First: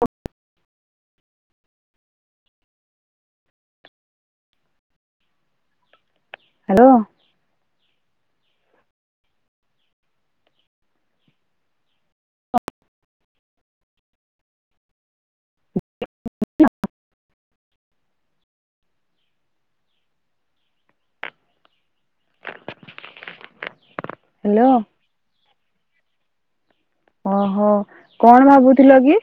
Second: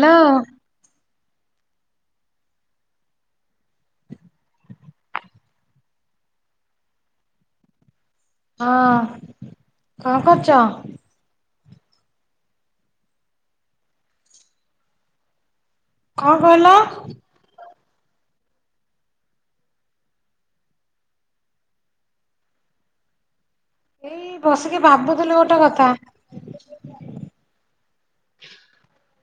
Hello. Hello. ହଁ କଣ କରୁଛ? କଁ କହିଲ? ଏଇ ହ୍ୟାଲୋ ବସିକି ଭାବୁଥିଲି ଗୋଟେ କଥା। ଓହୋ କଣ ଭାବୁଥିଲ କି?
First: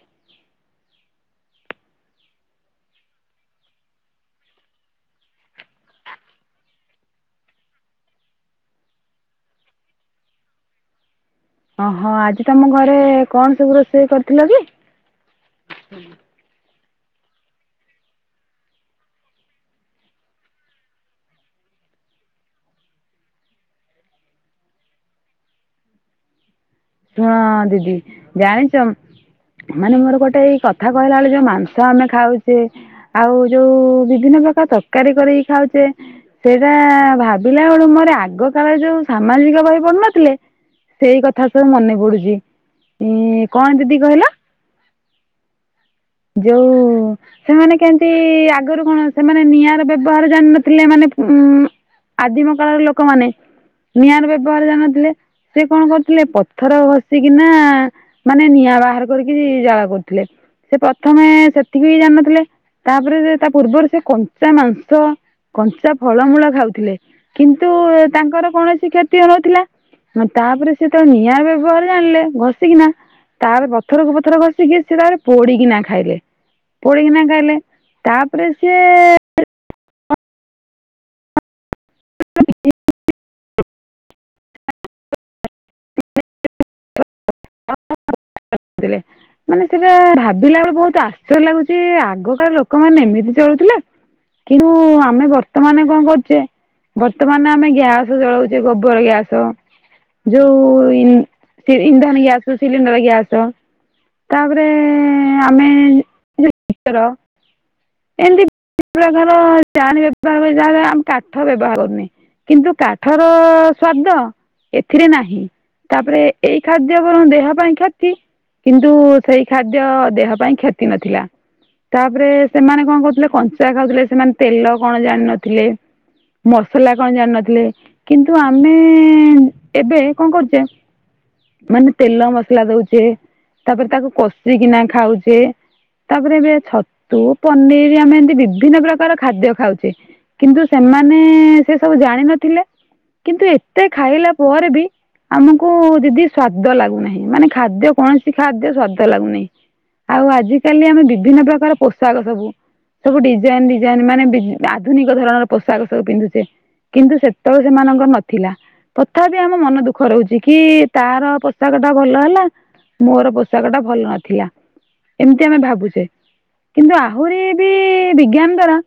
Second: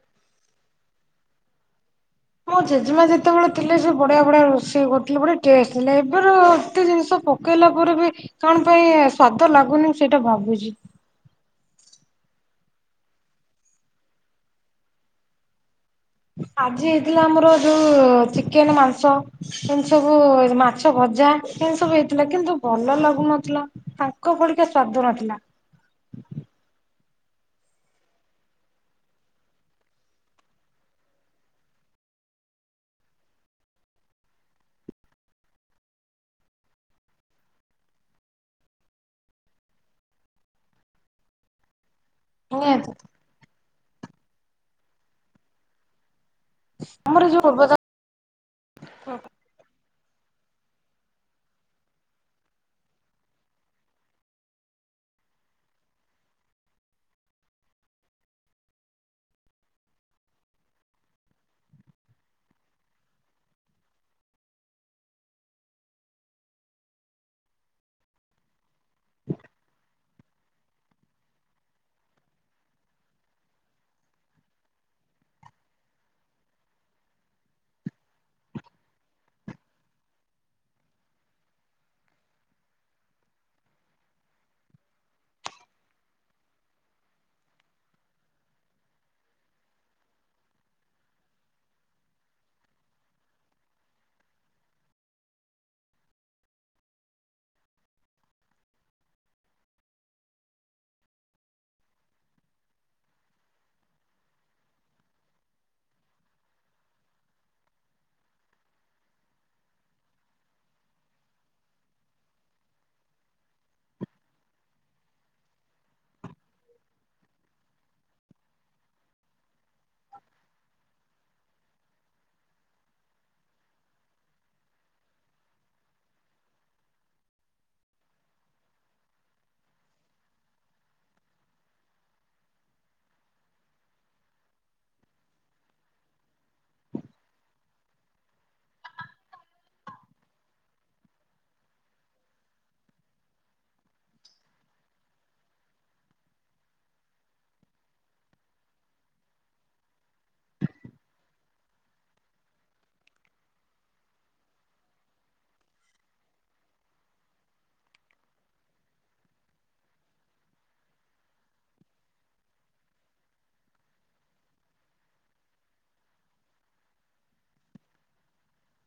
ମୋ ଜେଜେମା ଯେତେବେଳେ ଥିଲେ ସେ ବଢିଆ ବଢିଆ ରୋଷେଇ କରୁଥିଲେ ବଢିଆ ଟେଷ୍ଟ ଥିଲା ଏବେ ର ଏତେ ଜିନିଷ ପ ପକେଇଲା ପରେ ବି କଣ ପାଇଁ ସ୍ଵାଦ ଲାଗୁନି ମୁଁ ସେଇଟା ଭାବୁଛି। ଓହୋ ଆଜି ତମ ଘରେ କଣ ସବୁ ରୋଷେଇ କରିଥିଲ କି? ଆଜି ହେଇଥିଲା ଆମର ଯୋଉ ଚିକେନ, ମାଂସ। ଏମିତି ସବୁ ମାଛ ଭଜା ଏମିତି ସବୁ ହେଇଥିଲା କିନ୍ତୁ ଭଲ ଲାଗୁନଥିଲା। ତାଙ୍କ ପରିକା ସ୍ଵାଦ ନଥିଲା। ହଁ ଦିଦି ଜାଣିଛ ମାନେ ମୋର ଗୋଟେ ଏଇ କଥା କହିଲା ବେଳେ ଯୋଉ ମାଂସ ଆମେ ଖାଉଛେ ଆଉ ଯୋଉ ବିଭିନ୍ନ ପ୍ରକାର ତରକାରୀ କରିକି ଖାଉଛେ। ସେରା ଭାବିଲା ବେଳକୁ ମୋର ଆଗ କାଳ ଯୋଉ ସାମାଜିକ ବହି ପଢୁ ନ ଥିଲେ ସେଇ କଥା ସବୁ ମନେ ପଡୁଛି। [unintelligible] ଏଁ କଣ ଦିଦି କହିଲ? ଯୋଉ ଆମର ଯୋଉ ସେମାନେ ପୂର୍ବତ କେମ ତୀ ଆଗରୁ କଣ ସେମାନେ ନିଆଁର ବ୍ୟବହାର ଜାଣିନଥିଲେ ମାନେ ଉ ଆଦିମ କାଳର ଲୋକମାନେ ନିଆଁର ବ୍ୟବହାର ଜାଣି ନଥିଲେ। ସେ କଣ କରୁଥିଲେ ପଥର ଘଷିକିନା ମାନେ ନିଆଁ ବାହାର କରିକି ଜାଳ କରୁଥିଲେ। ସେ ପ୍ରଥମେ ସେତିକି ବି ଜାଣିନଥିଲେ, ତାପରେ ସେ ତା ପୂର୍ବରୁ ସେ କଞ୍ଚା ମାଂସ କଞ୍ଚା ଫଳମୂଳ ଖାଉଥିଲେ କିନ୍ତୁ ତାଙ୍କର କୌଣସି କ୍ଷତି ହୋଉନଥିଲା। ତାପରେ ସେ ତ ନିଆଁ ବ୍ୟବହାର ଜାଣିଲେ ଘଷିକିନା ତାର ପଥରକୁ ପଥର ଘଷିକି ସେ ତା ପୋଡିକିନା ଖାଇଲେ, ପୋଡିକିନା ଖାଇଲେ ତାପରେ ସିଏ [unintelligible] [unintelligible] ମାନେ ସେଟା ଭାବିଲା ବେଳକୁବହୁତ ଆଶ୍ଚର୍ଯ୍ୟ ଲାଗୁଛି ଆଗକାଳ ଲୋକମାନେଏମିତି ଚଳୁଥିଲେ? କିନ୍ତୁ ଆମେ ବର୍ତ୍ତମାନ କଣ କରୁଛେ? ବର୍ତ୍ତମାନ ଆମେ ଗ୍ୟାସ ଜଳଉଛେ ଗୋବର ଗ୍ୟାସ। ଯୋଉ ଇ ଇନ୍ଧନ ଗ୍ୟାସ ସିଲିଣ୍ଡର ଗ୍ୟାସ୍। ତାପରେ ଆମେ [unintelligible] ଏମିତି ବିଭି ପ୍ରକାର ଚା ବ୍ୟବହାର କରୁଛି ଯାହା ଆମେ କାଠ ବ୍ୟବହାର କରୁନେ? କିନ୍ତୁ କାଠର ସ୍ଵାଦ ଏଥିରେ ନାହିଁ ତାପରେ ଏଇ ଖାଦ୍ୟ ଦେହ ପାଇଁ କ୍ଷତି କିନ୍ତୁ ସେଇ ଖାଦ୍ୟ ଦେହ ପାଇଁ କ୍ଷତି ନଥିଲା। ତାପରେ ସେମାନେ କଣ କହୁଥିଲେ କଞ୍ଚା ଖାଉଥିଲେ ସେମାନେ ତେଲ କଣ ଜାଣିନଥିଲେ? ମସଲା କଣ ଜାଣିନଥିଲେ କିନ୍ତୁ ଆମେ ଏବେ କଣ କରୁଛେ? ମାନେ ତେଲ ମସଲା ଦଉଛେ ତାପରେ ତାକୁ କଷିକିନା ଖାଉଛେ। ତାପରେ ଏବେ ଛତୁ ପନିର ଆମେ ଏମତି ବିଭିନ୍ନ ପ୍ରକାର ଖାଦ୍ୟ ଖାଉଛେ। କିନ୍ତୁ ସେମାନେ ସେ ସବୁ ଜାଣିିନଥିଲେ? କିନ୍ତୁ ଏତେ ଖାଇଲା ପରେ ବି ଆମକୁ ଯଦି ସ୍ଵାଦ ଲାଗୁନାହିଁ ମାନେ ଖାଦ୍ୟ କୌଣସି ଖାଦ୍ୟ ସ୍ଵାଦ ଲାଗୁନି? ଆଉ ଆଜିକାଲି ଆମେ ବିଭିନ୍ନ ପ୍ରକାର ପୋଷାକ ସବୁ। ସବୁ ଡିଜାଇନ ଡିଜାଇନ ମାନେ ବି ଆଧୁନିକ ଧରଣର ପୋଷାକ ସବୁ ପିନ୍ଧୁଛେ? କିନ୍ତୁ ସେତେବେଳେ ସେମାନଙ୍କର ନଥିଲା ତଥାପି ଆମ ମନ ଦୁଃଖ ରହୁଛି କି? ତାର ପୋଷାକ ଟା ଭଲ ହେଲା ମୋର ପୋଷାକ ଟା ଭଲ ନଥିଲା? ଏମିତି ଆମେ ଭାବୁଛେ କିନ୍ତୁ ଆହୁରି ବି ବିଜ୍ଞାନ ଦ୍ଵାରା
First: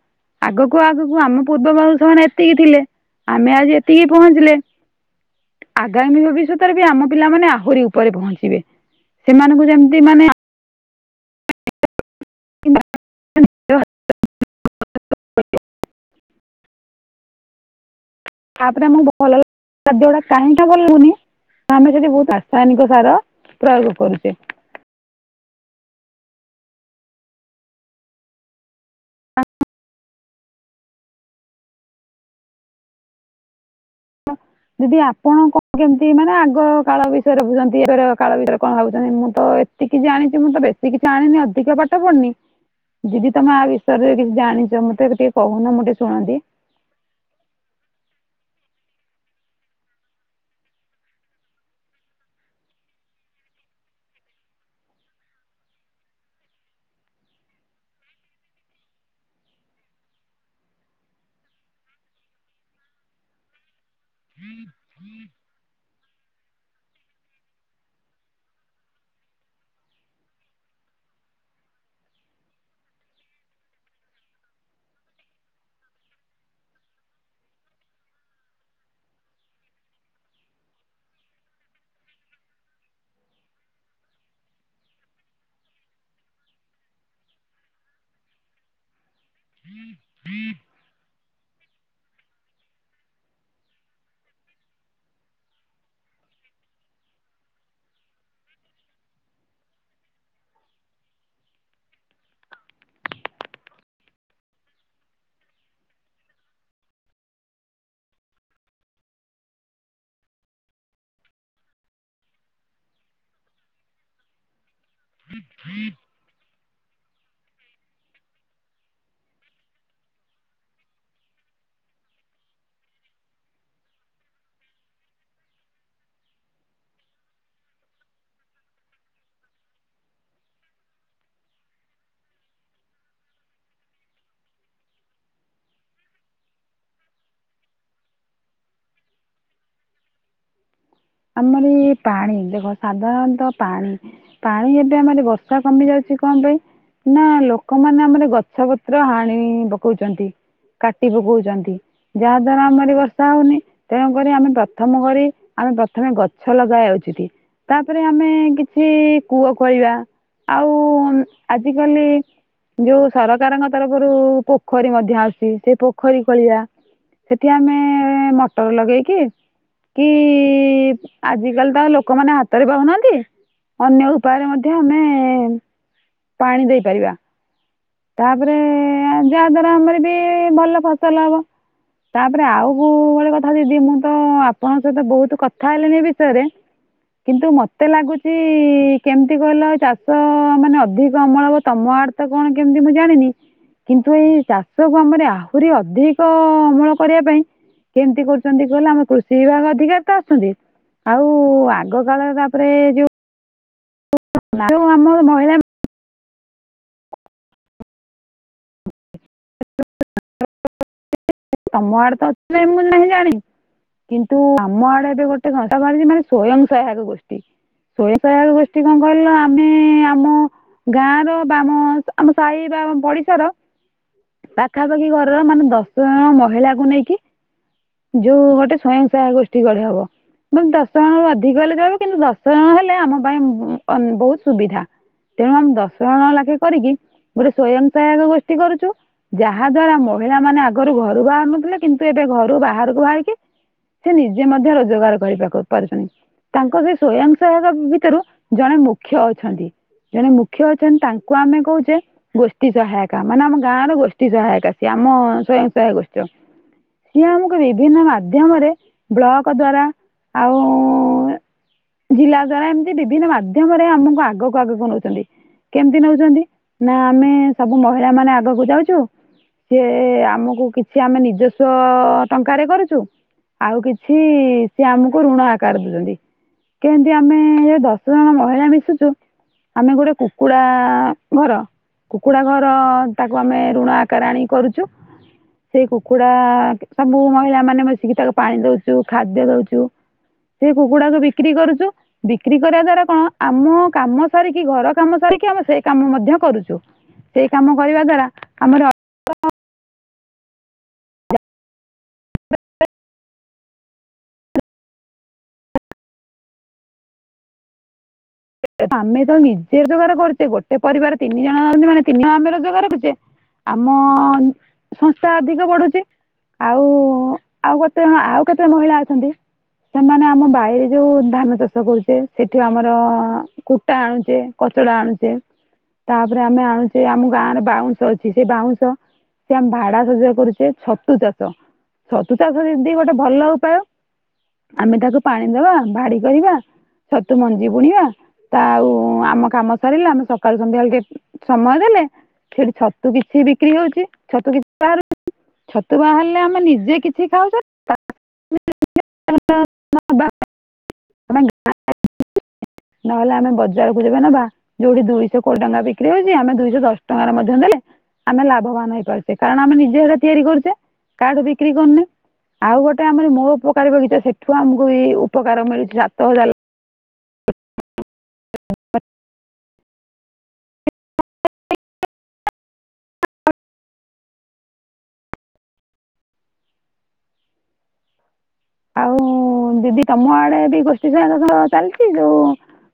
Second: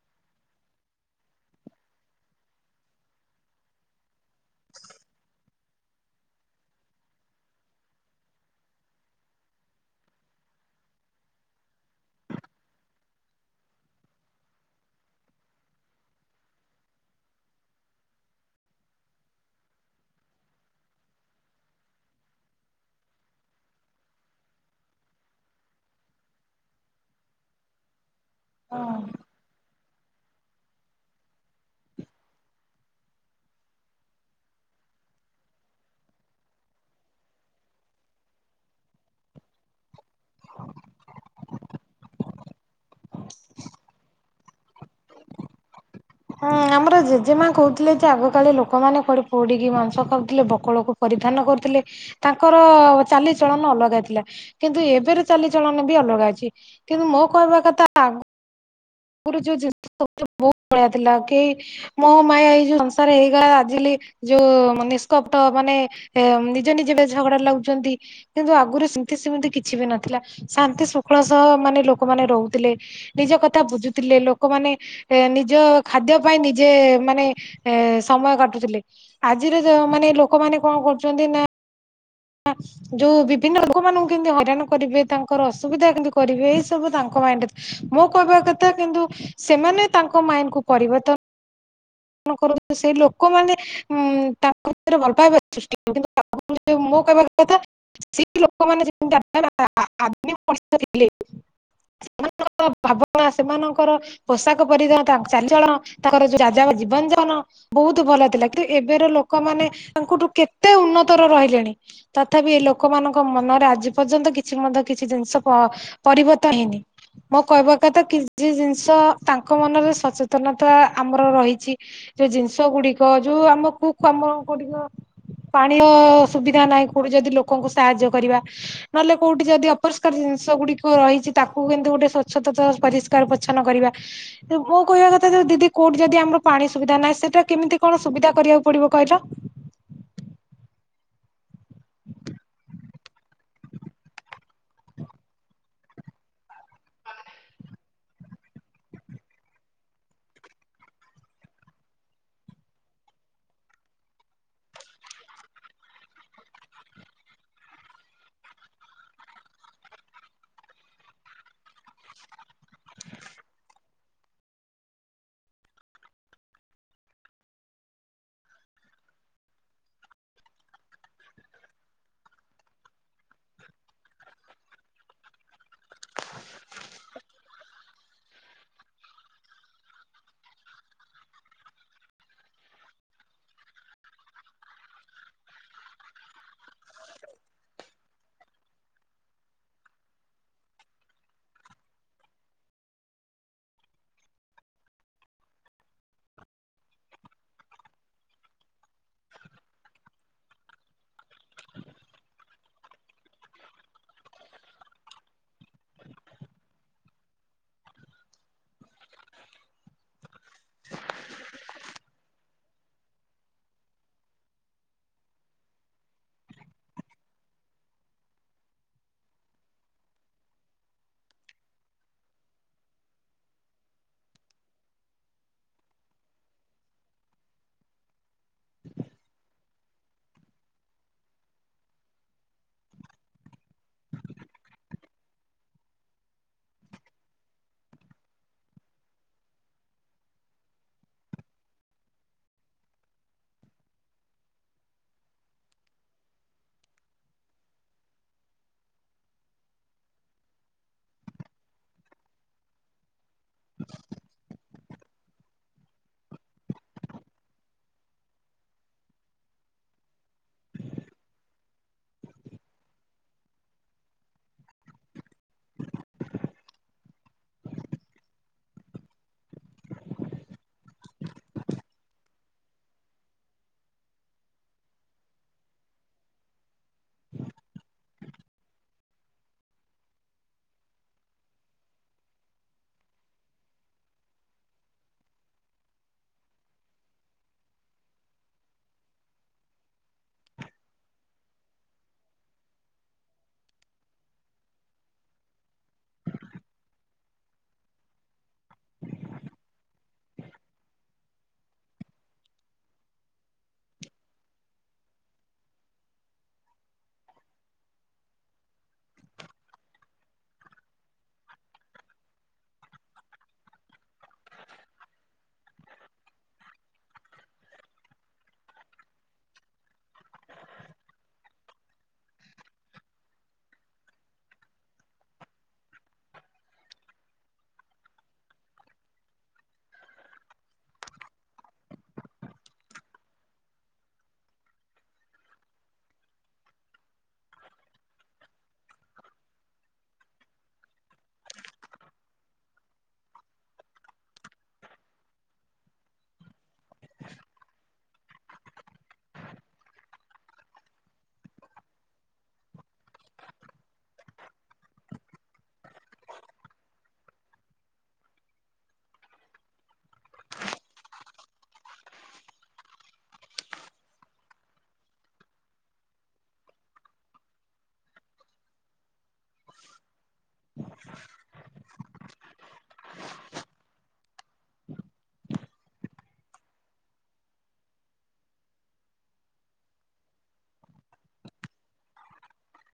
ଆଗକୁ ଆଗକୁ ଆମ ପୂର୍ବ ପୁରୁଷ ମାନେ ଏତିକି ଥିଲେ ଆମେ ଆଜି ଏତିକି ପହଞ୍ଚିଲେ? ଆଗାମୀ ଭବିଷ୍ୟତ ରେ ବି ଆମ ପିଲାମାନେ ଆହୁରି ଉପରେ ପହଞ୍ଚିବେ ସେମାନଙ୍କୁ ଯେମିତି ମାନେ [unintelligible] [inaudible] ତାପରେ ଆମକୁ ଭଲ ଲାଗ ଖାଦ୍ୟ ଗୁଡ଼ା କାହିଁକି ଭଲ ଲାଗୁନି? ଆମେ ସେଠି ବହୁତ ରାସାୟନିକ ସାର ପ୍ରୟୋଗ କରୁଛେ? ହଁ। ଆ, ଯଦି ଆପଣ କଣ କେମିତି ମାନେ ଆଗ କାଳ ବିଷୟରେ ଭାବୁଛନ୍ତି ଏ କାଳ ବିଷୟରେ କଣ ଭାବୁଛନ୍ତି ମୁଁ ତ ଏତି ଟିକେ ଜାଣିଛି ମୁଁ ତ ବେଶୀ କିଛି ଜାଣିନି ଅଧିକ ପାଠ ପଢିନି? ଦିଦି ତମେ ଆ ବିଷୟରେ କିଛି ଜାଣିଛ ମୁଁ ତ ଟିକେ କହୁନ ମୁଁ ଟିକେ ଶୁଣନ୍ତି? ହଁ ଆମର ଜେଜେମା କହୁଥିଲେ ଯେ ଆଗ କାଳର ଲୋକମାନେ କୁଆେଡପୋଡିକି ମାଂସ ଖାଉଥିଲେ ବକଳକୁ? ପରିଧାନ କରୁଥିଲେ ତାଙ୍କର ଚାଲିଚଳନ ଅଲଗା ଥିଲା। କିନ୍ତୁ? ଏବେର ଚାଲିଚଳନା ବି ଅଲଗା ଅଛି କିନ୍ତୁ? ମୋ କହିବା କଥା ମୋର ଯୋଉ ଜିନିଷ ବହୁ ବଢିଆ ଥିଲା କେ ମୋ ମାୟା ଏଇ ଯୋଉ ସଂସାର ହେଇଗଲା ଆଜିଲି। ଯୋଉ ନିଷ୍କପ୍ଟ ମାନେ ନିଜ ନିଜେ ଭିତରେ ଝଗଡା ଲାଗୁଛନ୍ତି। କିନ୍ତୁ ଆଗରୁ ସେମତି ସେମିତି କିଛି ବି ନଥିଲା ଶାନ୍ତି ଶୃଙ୍ଖଳା ସହ ମାନେ ଲୋକମାନେ ରହୁଥିଲେ। ନିଜ କଥା ବୁଝୁଥିଲେ ଲୋକମାନେ ଏ ନିଜ ଖାଦ୍ୟ ପାଇଁ ନିଜେ ମାନେ ସମୟ କାଟୁଥିଲେ। ଆଜିର ଯ ମାନେ ଲୋକମାନେ କଣ କରୁଛନ୍ତି ନା ନା ଯୋଉ ବିଭିନ୍ନ ଲୋକ ମାନଙ୍କୁ କେମତି ହଇରାଣ କରିବେ ତାଙ୍କର ଅସୁବିଧା କେତି କରିବେ ଏଇ ସବୁ ତାଙ୍କ ମାଇଣ୍ଡରେ ମୋ କହିବା କଥା କିନ୍ତୁ ସେମାନେ ତାଙ୍କ ମାଇଣ୍ଡ କୁ ପରିବର୍ତ୍ତନ କରନ୍ତୁ ସେଇ ଲୋକମାନେ ଉଁ ତାଙ୍କ ଭିତରେ ଭଲ ପାଇବା ସୃଷ୍ଟି ହଉ କିନ୍ତୁ ମୋ କହିବା କଥା ସେ ଲୋକମାନେ ଯେମିତି [unintelligible] ସେମାନଙ୍କ ଭାବନା ସେମାନଙ୍କର ପୋଷାକ ପରି [unintelligible] ତାଙ୍କର ଚାରିଚଳନ ତାଙ୍କର ଯୋଉ [unintelligible] ବ୍ୟଜନ। ବହୁତ ଭଲ ଥିଲା କିନ୍ତୁ ଏବେର ଲୋକମାନେ ତାଙ୍କଠୁ କେତେ ଉନ୍ନତର ରହିଲେଣି। ତଥାପି ଏ ଲୋକମାନଙ୍କ ମନରେ ଆଜି ପର୍ଯ୍ୟନ୍ତ କିଛି ମଧ୍ୟ କିଛି ଜିନିଷ ପ-ପରିବର୍ତ୍ତ ହେଇନି। ମୋ କଇବା କଥା କିଛି ଜିନିଷ ତାଙ୍କ ମନରେ ସଚେତନତା ଆମର ରହିଚି। ଯୋଉ ଜିନିଷ ଗୁଡିକ ଯୋଉ ଆମକୁ କାମ [unintelligible] ପାଣିର ସୁବିଧା ନାହିଁ କୋଉଠି ଯଦି ଲୋକଙ୍କୁ ସାହାଯ୍ୟ କରିବା। ନହେଲେ କୋଉଠି ଯଦି ଅପରିଷ୍କାର ଜିନିଷ ଗୁଡିକ ରହିଚି ତାକୁ କିନ୍ତୁ ଗୋଟେ ସ୍ଵଚ୍ଛତତା ପରିଷ୍କ କାର ପରିଚ୍ଛନ୍ନ କରିବା ମୋ କହିବା କଥା ଯୋଉ ଦିଦି କୋଉଠି ଯଦି ଆମର ପାଣି ସୁବିଧା ନାହିଁ ସେଇଟା କେମିତି କଣ ସୁବିଧା କରିବାକୁ ପଡିବ କହିଲ? ଆମର ଇଏ ପାଣି ଦେଖ ସାଧାରଣତଃ ପାଣି ପାଣି ଏବେ ଆମର ବର୍ଷା କମି ଯାଉଛି କଣ ପାଇଁ? ନା ଲୋକମାନେ ଆମର ଗଛ ପତ୍ର ହାଣି ପକଉଚନ୍ତି। କାଟି ପକଉଚନ୍ତି। ଯାହା ଦ୍ଵାରା ଆମରି ବର୍ଷା ହଉନି ତେଣୁକରି ଆମେ ପ୍ରଥମ କରି ଆମେ ପ୍ର ଥମେ ଗଛ ଲଗାଉଚିତ ତାପରେ ଆମେ କିଛି କୂଅ ଖୋଳିବା। ଆଉ ଆଜିକାଲି ଯୋଉ ସରକାରଙ୍କ ତରଫରୁ ପୋଖରୀ ମଧ୍ୟ ଆସୁଚି ସେଇ ପୋଖରୀ ଖୋଳିବା। ସେଠି ଆମେ ମଟର ଲଗେଇକି କି ଆଜିକାଲି ତ ଆଉ ଲୋକମାନେ ହାତରେ ବାହୁନାହାନ୍ତି। ଅନ୍ୟ ଉପାୟରେ ମଧ୍ୟ ଆମେ ପାଣି ଦେଇପାରିବା। ତାପରେ ଯାହା ଦ୍ଵାରା ଆମର ବି ଭଲ ଫସଲ ହବ। ତାପରେ ଆଉ କୋଉ [unintelligible] କଥା ଦିଦି ମୁଁ ତ ଆପଣଙ୍କ ସହିତ ବହୁତ କ ଥା ହେଲିଣି ଏଇ ବିଷୟ ରେ। କିନ୍ତୁ ମତେ ଲାଗୁଚି କେମିତି କଇଲ ଏଇ ଚାଷ ମାନେ ଅଧିକ ଅମଳ ହେବ ତମ ଆଡ଼ ତ କଣ କେମିତି ମୁଁ ଜାଣିନି। କିନ୍ତୁ ଏଇ ଚାଷ କୁ ଆମରି ଆହୁରି ଅଧିକ ଅମଳ କରିବା ପାଇଁ କେମିତି କରୁଚନ୍ତି କହିଲ ଆମ କୃଷି ବିଭାଗ ଅଧିକାର ତ ଛନ୍ତି ଆଉ ଆଗ କାଳର ତାପରେ ଯୋଉ ଯୋଉ ଆମର ମହିଳା ତମ ଆଡେ ତ ଅଛି ନାହିଁ ମୁଁ ନାହିଁ ଜାଣି କିନ୍ତୁ ଆମ ଆଡେ ଏବେ ଗୋଟେ ଘଣ୍ଟା ବଜୁଛି ମାନେ ସ୍ଵୟଂ ସହାୟକ ଗୋଷ୍ଠୀ ସ୍ଵୟ ସହାୟକ ଗୋଷ୍ଠୀ କଣ କହିଲ ଆମେ ଆମ ଗାଁ ର ବା ଆମ ଆମ ସାହି ବା ଆମ ପଡିଶାର ପାଖାପାଖି ଘରର ମାନେ ଦଶ ଜଣ ମହିଳାକୁ ନେଇକି ଯୋଉ ଗୋଟେ ସ୍ଵୟଂ ସହାୟ ଗୋଷ୍ଠୀ ଗଢ଼ି ହବ। ଏବଂ ଦଶ ଜଣ ରୁ ଅଧିକ ହେଲେ [unintelligible] କିନ୍ତୁ ଦଶ ଜଣ ହେଲେ ଆମ ପାଇଁ ଅ ବହୁତ ସୁବିଧା। ତେଣୁ ଆମେ ଦଶ ଜଣ ଲାଖେ କରିକି ଗୋଟେ ସ୍ଵୟଂ ସହାୟକ ଗୋଷ୍ଠୀ କରୁଛୁ। ଯାହା ଦ୍ଵାରା ମହିଳା ମାନେ ଆଗରୁ ଘରୁ ବାହାରାରୁ ନଥିଲେ କିନ୍ତୁ ଏବେ ଘରୁ ବାହାରକୁ ବାହାରିକି ସେ ନିଜେ ମଧ୍ୟ ରୋଜଗାର କରିବାକୁ ପାରୁଛନ୍ତି। ତାଙ୍କ ସେ ସ୍ଵୟଂ ସହାୟକ ଭିତରୁ ଜଣେ ମୁଖ୍ୟ ଅଛନ୍ତି। ଜଣେ ମୁଖ୍ୟ ଅଛନ୍ତି ତାଙ୍କୁ ଆମେ କହୁଛେ ଗୋଷ୍ଠୀ ସହାୟ କା ମାନେ ଆମ ଗାଁ ର ଗୋଷ୍ଠୀ ସହାୟିକା ସିଏ ଆମ ସୟଂ ସହାୟକ ଗୋଷ୍ଠୀ ର। ସିଏ ଆମକୁ ବିଭିନ୍ନ ମାଧ୍ୟମରେ ବ୍ଲକ ଦ୍ଵାରା ଆଉ ଜିଲ୍ଲା ଦ୍ଵାରା ଏମିତି ବିଭିନ୍ନ ମାଧ୍ୟମରେ ଆମୁକୁ ଆଗକୁ ଆଗକୁ ନଉଚନ୍ତି। କେମିତି ନଉଚନ୍ତି ନା ଆମେ ସବୁ ମହିଳା ମାନେ ଆଗକୁ ଯାଉଚୁ ସେ ଆମକୁ କିଛି ଆମେ ନିଜସ୍ୱ ଟଙ୍କାରେ କରୁଛୁ। ଆଉ କିଛି ସିଏ ଆମକୁ ଋଣ ଆକାର ଦଉଚନ୍ତି। କେମିତି ଆମେ ଏ ଦଶ ଜଣ ମହିଳା ମିଶୁଚୁ ଆମେ ଗୋଟେ କୁକୁଡ଼ା ଘର କୁକୁଡ଼ା ଘର ଟାକୁ ଆମେ ଋଣ ଆକାରେ ଆଣିକି କରୁଚୁ। ସେଇ କୁକୁଡା ସବୁ ମହିଳା ମାନେ ମିସିକି ତାକୁ ପାଣି ଦଉଚୁ ଖାଦ୍ୟ ଦଉଚୁ। ସେଇ କୁକୁଡାକୁ ବିକ୍ରି କରୁଚୁ ବିକ୍ରି କରିବା ଦ୍ଵାରା କଣ ଆମ କାମ ସାରିକି ଘର କାମ ସାରିକି ଆମେ ସେଇ କାମ ମଧ୍ୟ କରୁଚୁ। ସେଇ କାମ କରିବା ଦ୍ଵାରା ଆମର [inaudible] ଆମେ ତ ନିଜେ ରୋଜଗାର କରୁଚେ ଗୋଟେ ପରିବାର ତିନି ଜଣ [unintelligible] ମାନେ ତିନି [unintelligible] ଆମେ ରୋଜଗାର କରୁଚେ ଆମ ସଂସ୍ଥା ଅଧିକ ବଢୁଚି। ଆଉ ଆଉ କେତେଜଣ ଆଉ କେତେ ମହିଳା ଅଛନ୍ତି ସେମାନେ ଆମ ବାଇରେ ଯୋଉ ଧାନ ଚାଷ କରୁଚେ ସେଠି ଆମର କୁଟା ଆଣୁଚେ କଚଡ଼ା ଆଣୁଚେ ତାପରେ ଆମେ ଆଣୁଚେ ଆମ ଗାଁରେ ବାଉଁଶ ଅଛି ସେ ବାଉଁଶ ସେ ଆମେ ଭାଡା ସଜା କରୁଚେ ଛତୁ ଚାଷ ଛତୁ ଚାଷ ଯେମତି ଗୋଟେ ଭଲ ଉପାୟ ଆମେ ତାକୁ ପାଣି ଦବା, ଭାଡି କରିବା, ଛତୁ ମଞ୍ଜି ବୁଣିବା ତା ଆଉ ଆମ କାମ ସରିଲେ ଆମେ ସକାଳୁ ସନ୍ଧ୍ୟାବେଳେ ଟିକେ ସମୟ ଦେଲେ ସେଠି ଛତୁ କିଛି ବିକ୍ରି ହୋଉଛି ଛତୁ କିଛି ବାହାରୁଚି ଛତୁ ବାହାରିଲେ ଆମେ ନି ଜେ କିଛି ଖାଉଚ [inaudible] ନହେଲେ ଆମେ ବଜାରକୁ ଯିବା ନବା ଯୋଉଠି ଦୁଇଶ କୋଡିଏ ଟଙ୍କା ବିକ୍ରି ହୋଉଚି ଆମେ ଦୁଇଶ ଦଶ ଟଙ୍କାରେ ମଧ୍ୟ ଦେଲେ ଆମେ ଲାଭବାନ ହେଇପାରୁଚେ କାରଣ ଆମେ ନିଜେ ହେରା ତିଆରି କରୁଚେ କାହାଠୁ ବିକ୍ରି କରୁନେ ଆଉ ଗୋଟେ ଆମର ମୋ ଉପକାରୀ ବଗିଚା ସେଠୁ ଆମକୁ ବି ଉପକାର ମିଳୁଚି ସାତ ହଜାର ଲ୍ [inaudible] [inaudible] [inaudible] ଆଉ ଦିଦି ତମ ଆଡେ ବି ଗୋଷ୍ଠୀ ସହାୟକ ସଂଘ ଚାଲିଚି ଯୋଉ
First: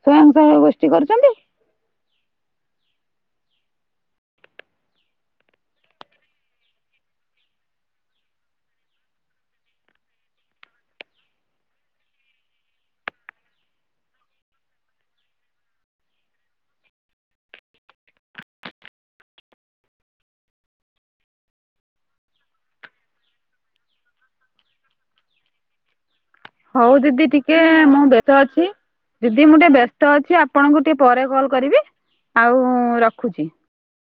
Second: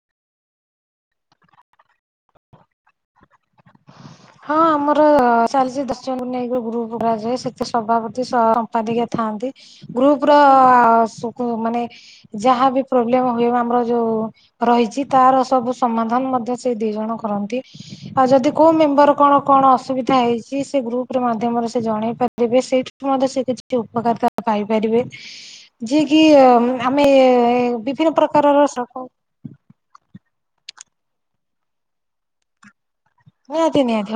ସ୍ୱୟଂ ସହାୟ ଗୋଷ୍ଠୀ କରୁଚନ୍ତି? ହଁ ଆମର ଚାଲିଚି ଦଶ ଜଣକୁ ନେଇ ଗ୍ରୁପ କରାଯାଏ ସେଥିରେ ସଭାପତି ସହମ୍ପାଦିକା ଥାଆନ୍ତି। ଗ୍ରୁପର ସବୁ ମାନେ ଯାହାବି ପ୍ରୋବ୍ଲେମ ହୁଏ ଆମର ଯୋଉ ରହିଚି ତାର ସବୁ ସମାଧାନ ମଧ୍ୟ ସେଇ ଦିଇ ଜଣ କରନ୍ତି ଆଉ ଯଦି କୋଉ ମେମ୍ବର କଣ କଣ ଅସୁବିଧା ହେଇଚି ସେ ଗ୍ରୁପରେ ମାଧ୍ୟମରେ ସେ ଜଣେଇ ପାରିବେ ସେଇଠୁ ମଧ୍ୟ ସେ କିଛି ଉପକାରତା ପାଇପାରିବେ ଯିଏକି ଅ ହଉ ଆମେ ଦିଦି ଟିକେ ଏ ମୁଁ ବିଭିନ୍ନ ବ୍ୟସ୍ତ ଅଛି। ପ୍ରକାରର ସ୍ରକ ଦିଦି ମୁଁ ଟିକେ ବ୍ୟସ୍ତ ଅଛି ଆପଣଙ୍କୁ ଟିକେ ପରେ କଲ୍ କରିବି ଆଉ ରଖୁଚି। ନିହାତି ନିହାତି ହ